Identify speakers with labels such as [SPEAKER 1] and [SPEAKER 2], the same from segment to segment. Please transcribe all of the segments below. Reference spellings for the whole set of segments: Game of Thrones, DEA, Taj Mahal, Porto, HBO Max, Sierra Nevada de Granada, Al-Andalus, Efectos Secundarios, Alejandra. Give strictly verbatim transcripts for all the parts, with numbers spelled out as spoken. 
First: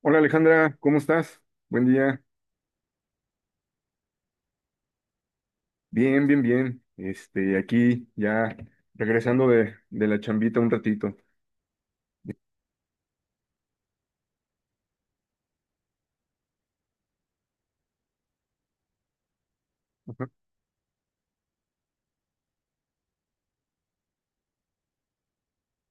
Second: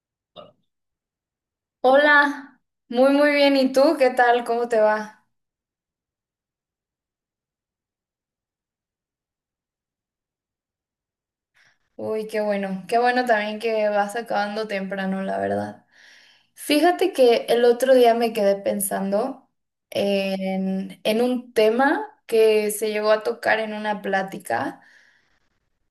[SPEAKER 1] Hola, Alejandra, ¿cómo estás? Buen día.
[SPEAKER 2] Hola, muy muy bien. ¿Y tú qué tal? ¿Cómo te va?
[SPEAKER 1] Bien, bien, bien. Este, aquí ya regresando de, de la chambita un ratito.
[SPEAKER 2] Uy, qué bueno. Qué bueno también que vas acabando temprano, la verdad. Fíjate que el otro día me quedé pensando
[SPEAKER 1] Ajá.
[SPEAKER 2] en, en un tema que se llegó a tocar en una plática,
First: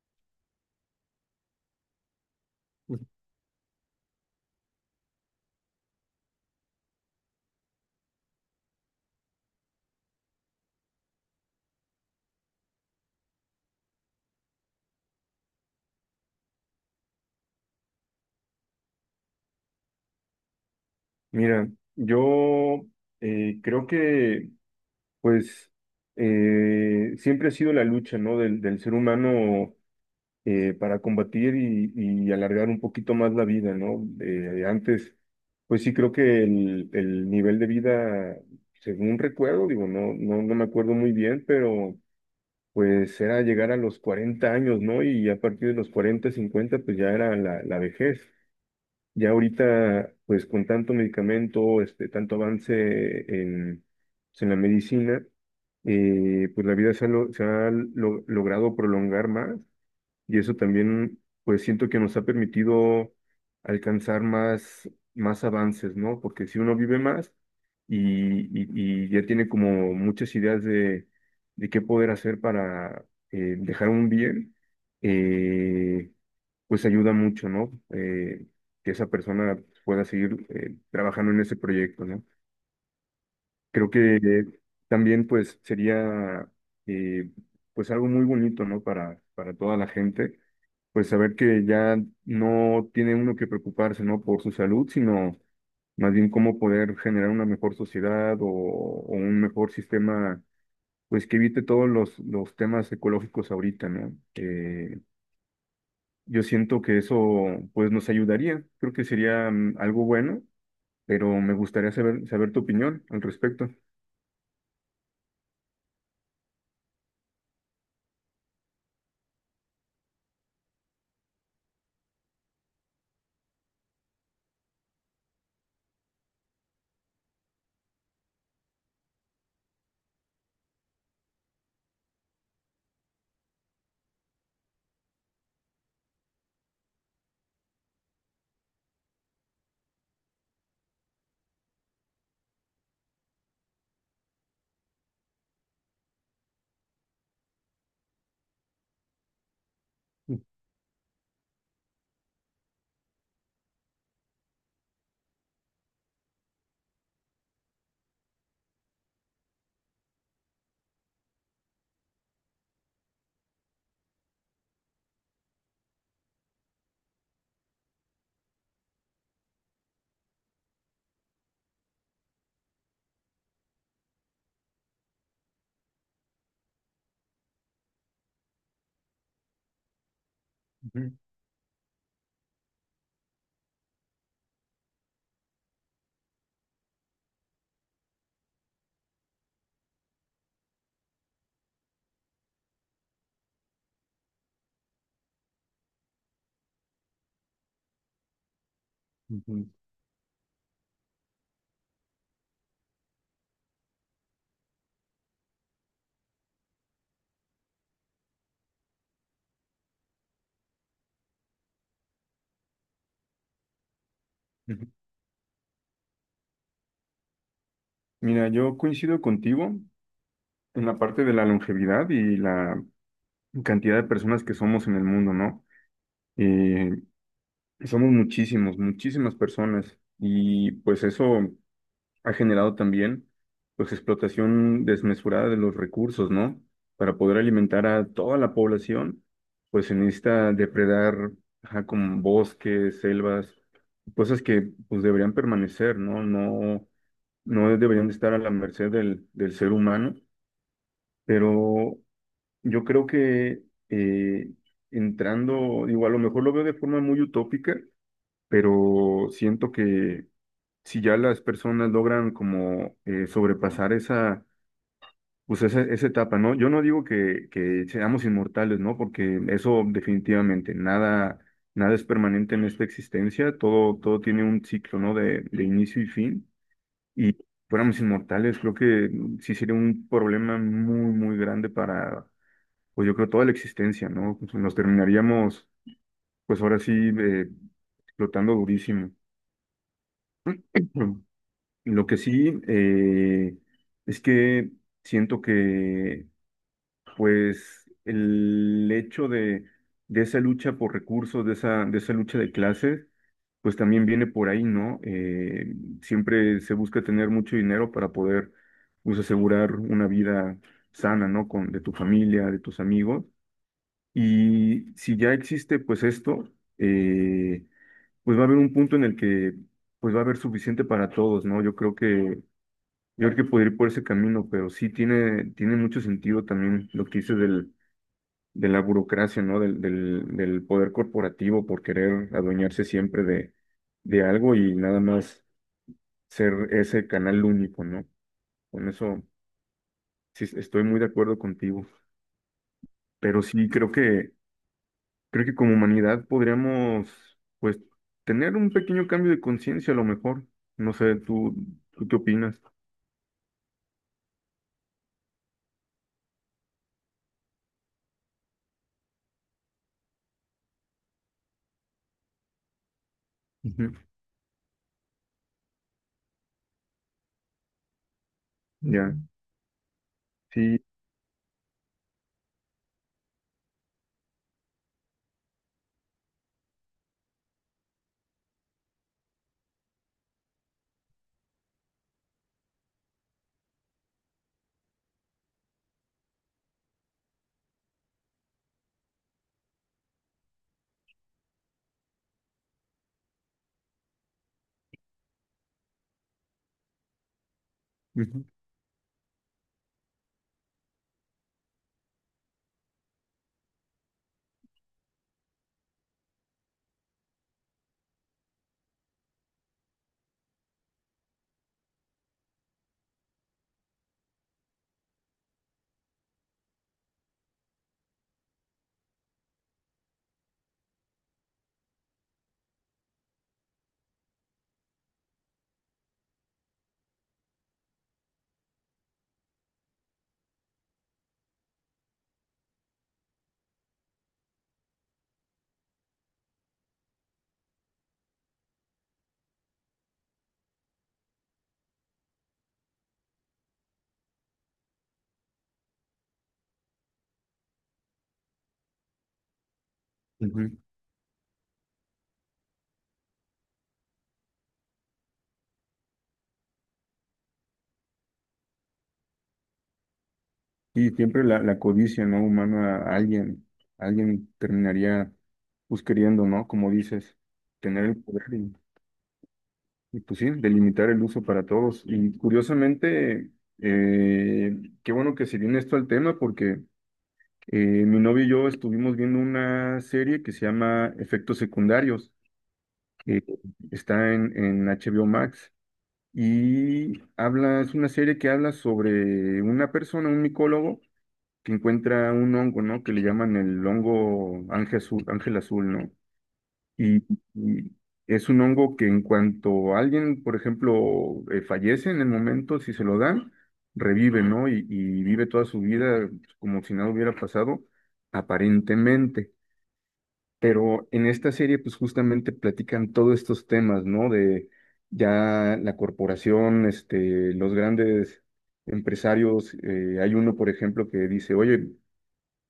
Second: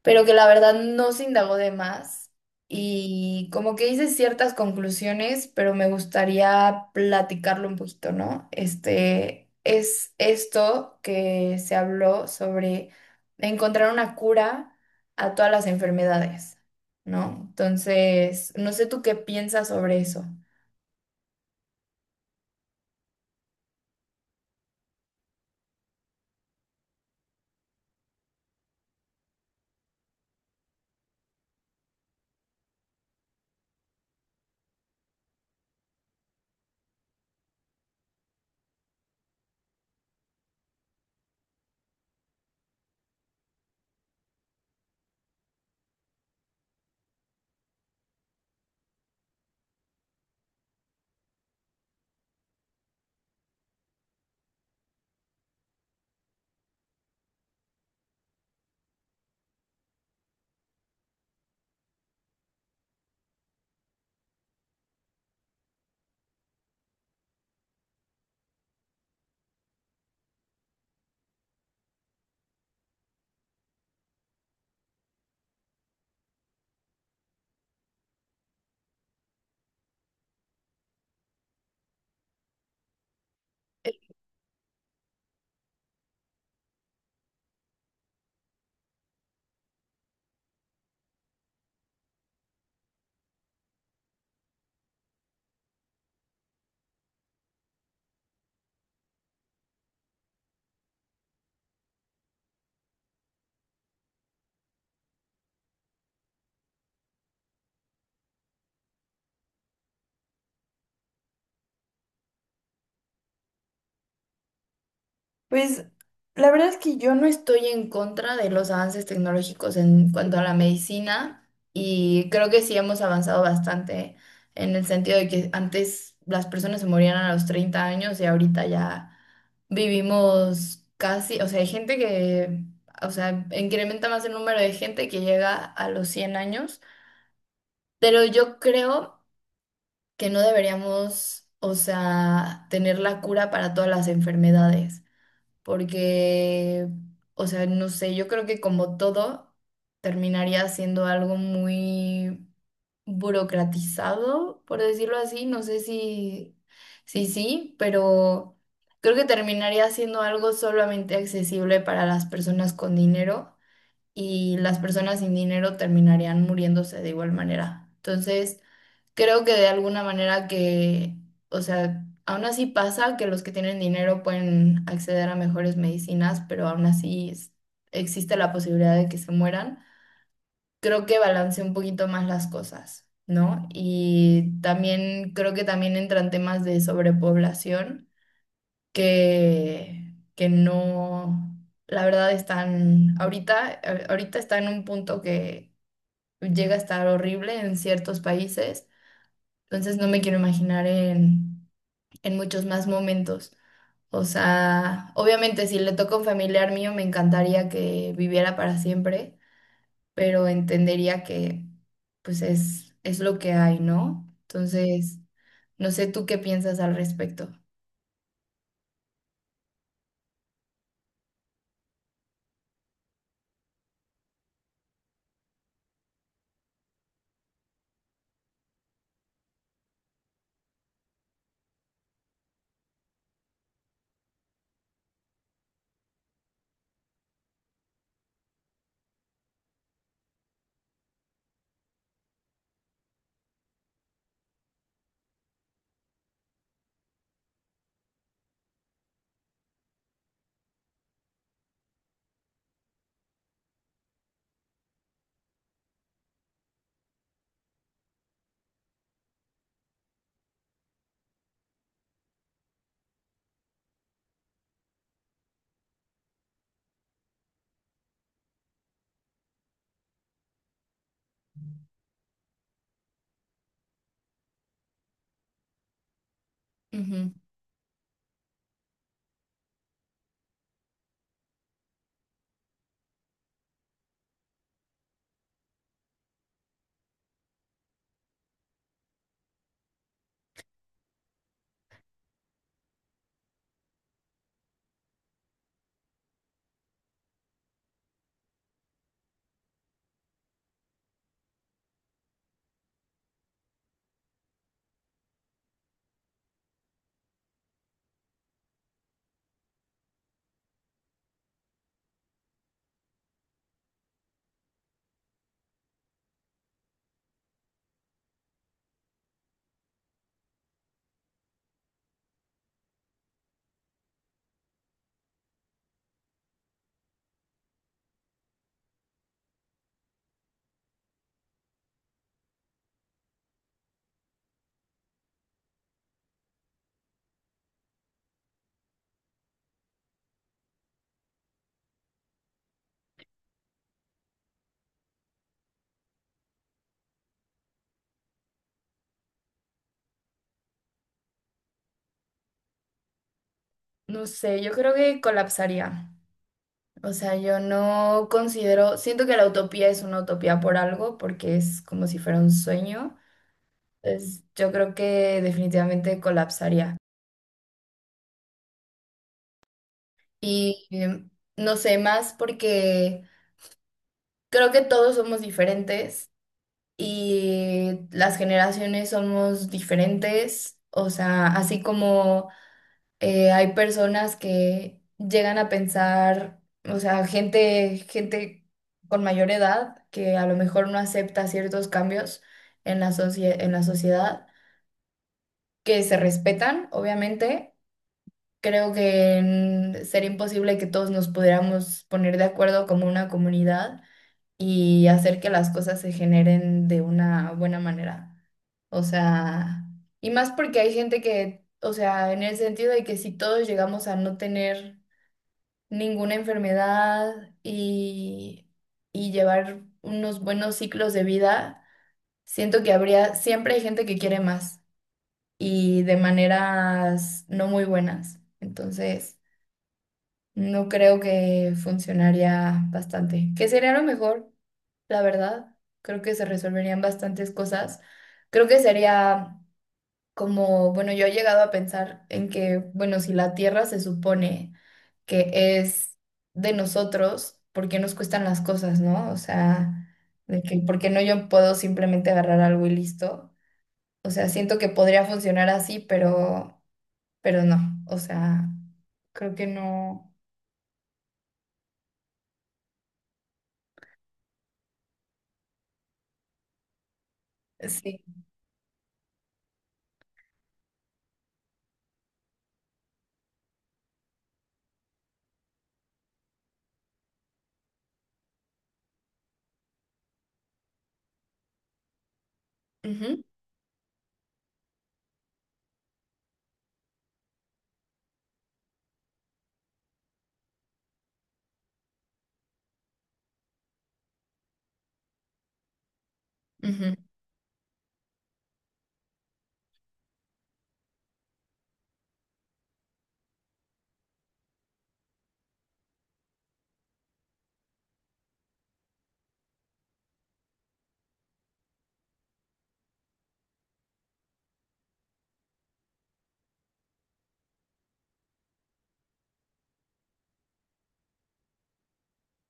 [SPEAKER 2] pero que la verdad no se indagó de más y como que hice ciertas conclusiones, pero me gustaría platicarlo un poquito, ¿no? Este es esto que se habló sobre encontrar una cura a todas las enfermedades, ¿no? Entonces, no sé tú qué piensas sobre eso.
[SPEAKER 1] Mira, yo eh, creo que pues eh, siempre ha sido la lucha, ¿no? del, del ser humano, eh, para combatir y, y alargar un poquito más la vida, ¿no? Eh, antes, pues sí creo que el, el nivel de vida, según recuerdo, digo, no, no, no me acuerdo muy bien, pero pues era llegar a los cuarenta años, ¿no? Y a partir de los cuarenta, cincuenta, pues ya era la, la vejez. Ya ahorita, pues con tanto medicamento, este, tanto avance en, pues, en la medicina, eh, pues la vida se ha, lo- se ha lo- logrado prolongar más y eso también, pues siento que nos ha permitido alcanzar más, más avances, ¿no? Porque si uno vive más y, y- y ya tiene como muchas ideas de, de qué poder hacer para eh, dejar un bien, eh, pues ayuda mucho, ¿no? Eh, que esa persona pueda seguir eh, trabajando en ese proyecto, ¿no? Creo que eh, también pues sería, eh, pues algo muy bonito, ¿no? Para, para toda la gente pues saber que ya no tiene uno que preocuparse, ¿no? Por su salud, sino más bien cómo poder generar una mejor sociedad o, o un mejor sistema, pues que evite todos los, los temas ecológicos ahorita, ¿no? Eh, yo siento que eso, pues nos ayudaría, creo que sería mm, algo bueno, pero me gustaría saber, saber tu opinión al respecto.
[SPEAKER 2] Pues la verdad es que yo no estoy en contra de los avances tecnológicos en cuanto a la medicina y creo que sí hemos avanzado bastante en el sentido de que antes las personas se morían a los treinta años y ahorita ya vivimos casi, o sea, hay gente que, o sea, incrementa más el número de gente que llega a los cien años, pero yo creo que no deberíamos, o sea, tener la cura para todas las enfermedades porque, o sea, no sé, yo creo que como todo terminaría siendo algo muy burocratizado, por decirlo así. No sé si, si sí, pero creo que terminaría siendo algo solamente accesible para las personas con dinero y las personas sin dinero terminarían muriéndose de igual manera. Entonces, creo que de alguna manera que, o sea, aún así pasa que los que tienen dinero pueden acceder a mejores medicinas, pero aún así es- existe la posibilidad de que se mueran. Creo
[SPEAKER 1] Ujú,
[SPEAKER 2] que balancea un poquito más las cosas, ¿no? Y también creo que también entran temas de sobrepoblación que, que no, la verdad están, ahorita, eh, ahorita está en un punto que llega a estar horrible en ciertos países,
[SPEAKER 1] ujú,
[SPEAKER 2] entonces no me quiero imaginar en, en muchos más momentos. O sea, obviamente si le toca a un familiar mío me encantaría que viviera para siempre, pero entendería que pues es, es lo que hay, ¿no?
[SPEAKER 1] ujú.
[SPEAKER 2] Entonces, no sé tú qué piensas al respecto.
[SPEAKER 1] Mira, yo coincido contigo en la parte de la longevidad y la cantidad de personas que somos en el mundo, ¿no? Eh, Somos muchísimos, muchísimas personas y pues eso ha generado también pues explotación desmesurada de los recursos, ¿no? Para poder alimentar a toda la población, pues se necesita depredar, ajá, con bosques, selvas, cosas que pues deberían permanecer, ¿no? No, no deberían de estar a la merced del, del ser humano, pero yo creo que eh, entrando, digo, a lo mejor lo veo de forma muy utópica, pero siento que si ya las personas logran como eh, sobrepasar esa, pues esa, esa etapa, ¿no? Yo no digo que, que seamos inmortales, ¿no? Porque eso definitivamente, nada, nada es permanente en esta existencia, todo, todo tiene un ciclo, ¿no? De, de inicio y fin.
[SPEAKER 2] Ujú.
[SPEAKER 1] Y fuéramos inmortales, creo que sí sería un problema muy, muy grande para, pues yo creo, toda la existencia, ¿no? Pues nos terminaríamos, pues ahora sí, eh, explotando durísimo. Lo que sí, eh, es que siento que, pues, el hecho de, de esa lucha por recursos, de esa, de esa lucha de clases, pues también viene por ahí, ¿no? Eh, siempre se busca tener mucho dinero para poder, pues, asegurar una vida sana, ¿no? Con, de tu familia, de tus amigos. Y si ya existe, pues, esto, eh, pues va a haber un punto en el que, pues, va a haber suficiente para todos, ¿no? Yo creo que yo creo que podría ir por ese camino, pero sí tiene, tiene mucho sentido también lo que dices del, de la burocracia, ¿no? Del, del, del poder corporativo por querer adueñarse siempre de, de algo y nada más ser ese canal único, ¿no? Con eso sí es- estoy muy de acuerdo contigo. Pero sí creo que, creo que como humanidad podríamos, pues, tener un pequeño cambio de conciencia a lo mejor. No sé, ¿tú, tú qué opinas?
[SPEAKER 2] No sé, yo creo que colapsaría. O sea, yo no considero, siento que la utopía es una utopía por algo, porque es como si fuera un sueño.
[SPEAKER 1] Ujú.
[SPEAKER 2] Entonces, yo creo que definitivamente colapsaría.
[SPEAKER 1] Ya, sí.
[SPEAKER 2] Y em, no sé, más porque creo que todos somos diferentes y las generaciones somos diferentes. O sea, así como eh, hay personas que llegan a pensar, o sea, gente, gente con mayor edad que a lo mejor no acepta ciertos cambios en la socie- en la sociedad, que se respetan, obviamente.
[SPEAKER 1] Ujú,
[SPEAKER 2] Creo que mm, sería imposible que todos nos pudiéramos poner de acuerdo como una comunidad y hacer que las cosas se generen de una buena manera. O sea, y más porque hay gente que, o sea, en el sentido de que si todos llegamos a no tener ninguna enfermedad y, y llevar unos buenos ciclos de vida, siento que habría, siempre hay gente que quiere más y de maneras no muy buenas. Entonces... No creo que funcionaría bastante. Que sería lo mejor, la verdad. Creo que se resolverían bastantes cosas. Creo que sería como, bueno, yo he llegado a pensar en que, bueno, si la Tierra se supone que es de nosotros, ¿por qué nos cuestan las cosas, no? O sea, de
[SPEAKER 1] ujú.
[SPEAKER 2] que, ¿por qué no yo puedo simplemente agarrar algo y listo? O sea, siento que podría funcionar así, pero, pero no. O sea, creo que no.
[SPEAKER 1] Y siempre la, la codicia, ¿no? Humana, a alguien, alguien terminaría pues queriendo, ¿no? Como dices, tener el
[SPEAKER 2] Sí.
[SPEAKER 1] poder y, y, pues sí, delimitar el uso para todos. Y curiosamente, eh, qué bueno que se viene esto al tema porque, eh, mi novio y yo estuvimos viendo una serie que se llama Efectos Secundarios,
[SPEAKER 2] Ujú.
[SPEAKER 1] que está en, en H B O Max. Y habla, es una serie que habla sobre una persona, un micólogo, que encuentra un hongo, ¿no? Que le llaman el hongo ángel azul, ángel azul, ¿no?
[SPEAKER 2] Ujú.
[SPEAKER 1] Y, y es un hongo que en cuanto alguien, por ejemplo, eh, fallece en el momento, si se lo dan, revive, ¿no? Y, y vive toda su vida como si nada hubiera pasado, aparentemente. Pero en esta serie, pues justamente platican todos estos temas, ¿no? De ya la corporación, este, los grandes empresarios, eh, hay uno, por ejemplo, que dice, oye,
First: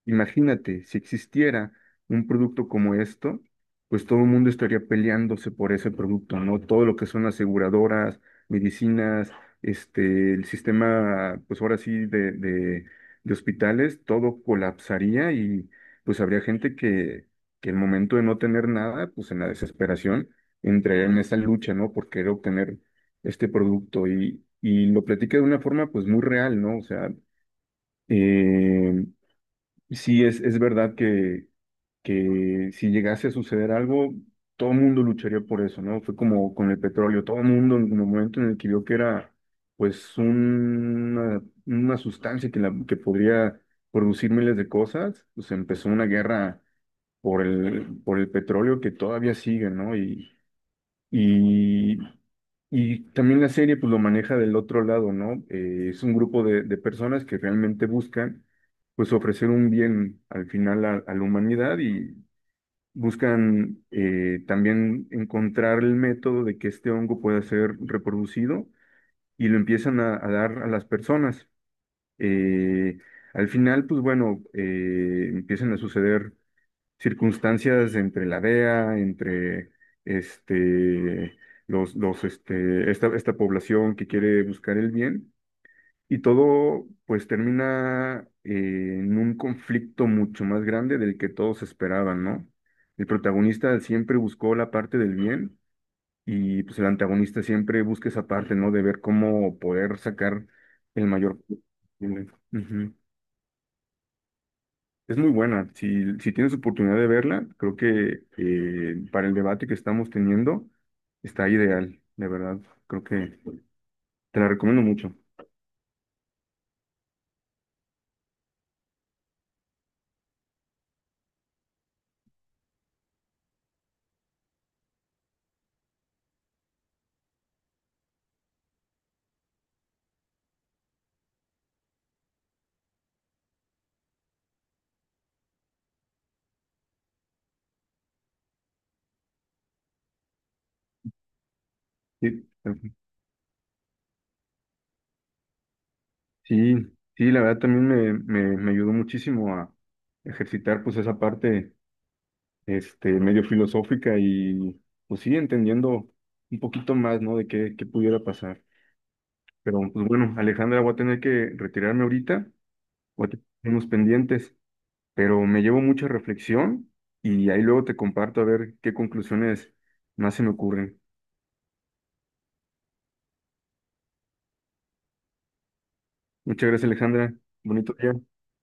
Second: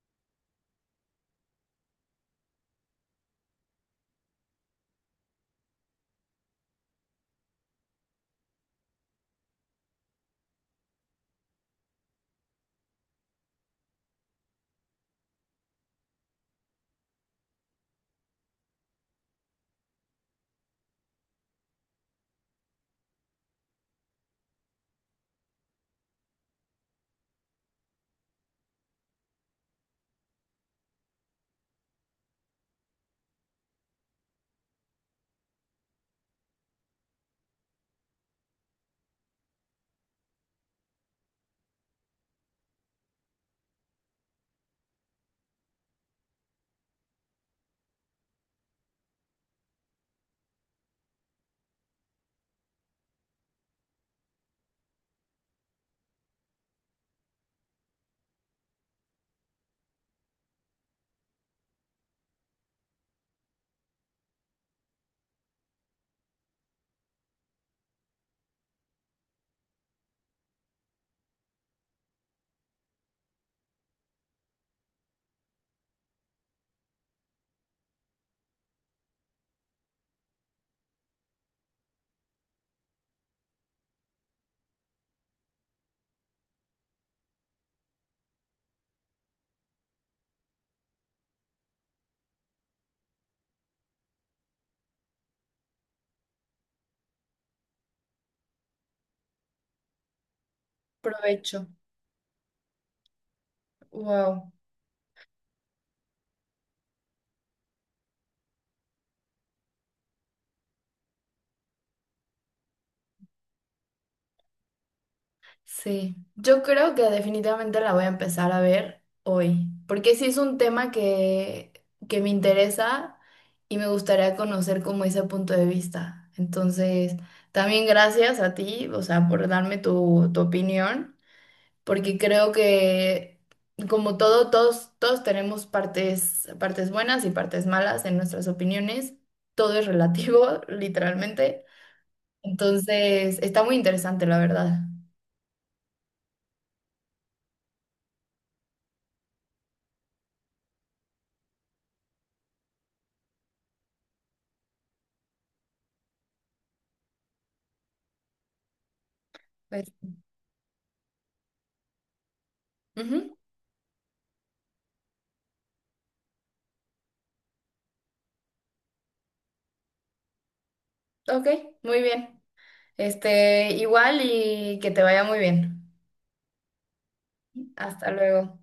[SPEAKER 1] imagínate, si existiera un producto como esto, pues todo el mundo estaría peleándose por ese producto, ¿no? Todo lo que son aseguradoras, medicinas, este, el sistema, pues ahora sí, de, de, de hospitales, todo colapsaría y pues habría gente que, que el momento de no tener nada, pues en la desesperación, entraría en esa lucha, ¿no? Por querer obtener este producto y, y lo platica de una forma, pues muy real, ¿no? O sea, em, sí, es, es verdad que, que si llegase a suceder algo, todo el mundo lucharía por eso, ¿no? Fue como con el petróleo, todo el mundo en el momento en el que vio que era pues una, una sustancia que, la, que podría producir miles de cosas, pues empezó una guerra por el, por el petróleo que todavía sigue, ¿no? Y, y y también la serie pues lo maneja del otro lado, ¿no? Eh, es un grupo de, de personas que realmente buscan pues ofrecer un bien al final a, a la humanidad y buscan, eh, también encontrar el método de que este hongo pueda ser reproducido y lo empiezan a, a dar a las personas. Eh, Al final pues bueno, eh, empiezan a suceder circunstancias entre la D E A, entre este, los, los, este, esta, esta población que quiere buscar el bien, y todo pues termina, eh, en un conflicto mucho más grande del que todos esperaban, ¿no? El protagonista siempre buscó la parte del bien y pues el antagonista siempre busca esa parte, ¿no? De ver cómo poder sacar el mayor...
[SPEAKER 2] Provecho.
[SPEAKER 1] Ujú.
[SPEAKER 2] Wow.
[SPEAKER 1] Es muy buena. Si, si tienes oportunidad de verla, creo que, eh, para el debate que estamos teniendo está ideal, de verdad. Creo que te la recomiendo mucho.
[SPEAKER 2] Sí. Yo creo que definitivamente la voy a empezar a ver hoy, porque sí es un tema que, que me interesa y me gustaría conocer como ese punto de vista. Entonces, también gracias a ti, o sea, por darme tu, tu opinión, porque creo que como todo, todos, todos tenemos partes, partes buenas y partes malas en nuestras opiniones. Todo es relativo, literalmente.
[SPEAKER 1] Sí, eh,
[SPEAKER 2] Entonces, está muy interesante, la verdad.
[SPEAKER 1] sí, sí, la verdad también me, me, me ayudó muchísimo a ejercitar pues esa parte, este, medio filosófica y pues sí, entendiendo un poquito más, ¿no? De qué, qué pudiera pasar. Pero
[SPEAKER 2] Pues,
[SPEAKER 1] pues bueno, Alejandra, voy a tener que retirarme ahorita. Voy a
[SPEAKER 2] ujú,
[SPEAKER 1] tener unos pendientes, pero me llevo mucha reflexión y ahí luego te comparto a ver qué conclusiones más se me ocurren.
[SPEAKER 2] ok, muy bien. Este, igual y que te vaya muy bien.
[SPEAKER 1] Muchas gracias, Alejandra. Bonito
[SPEAKER 2] Hasta
[SPEAKER 1] día.
[SPEAKER 2] luego.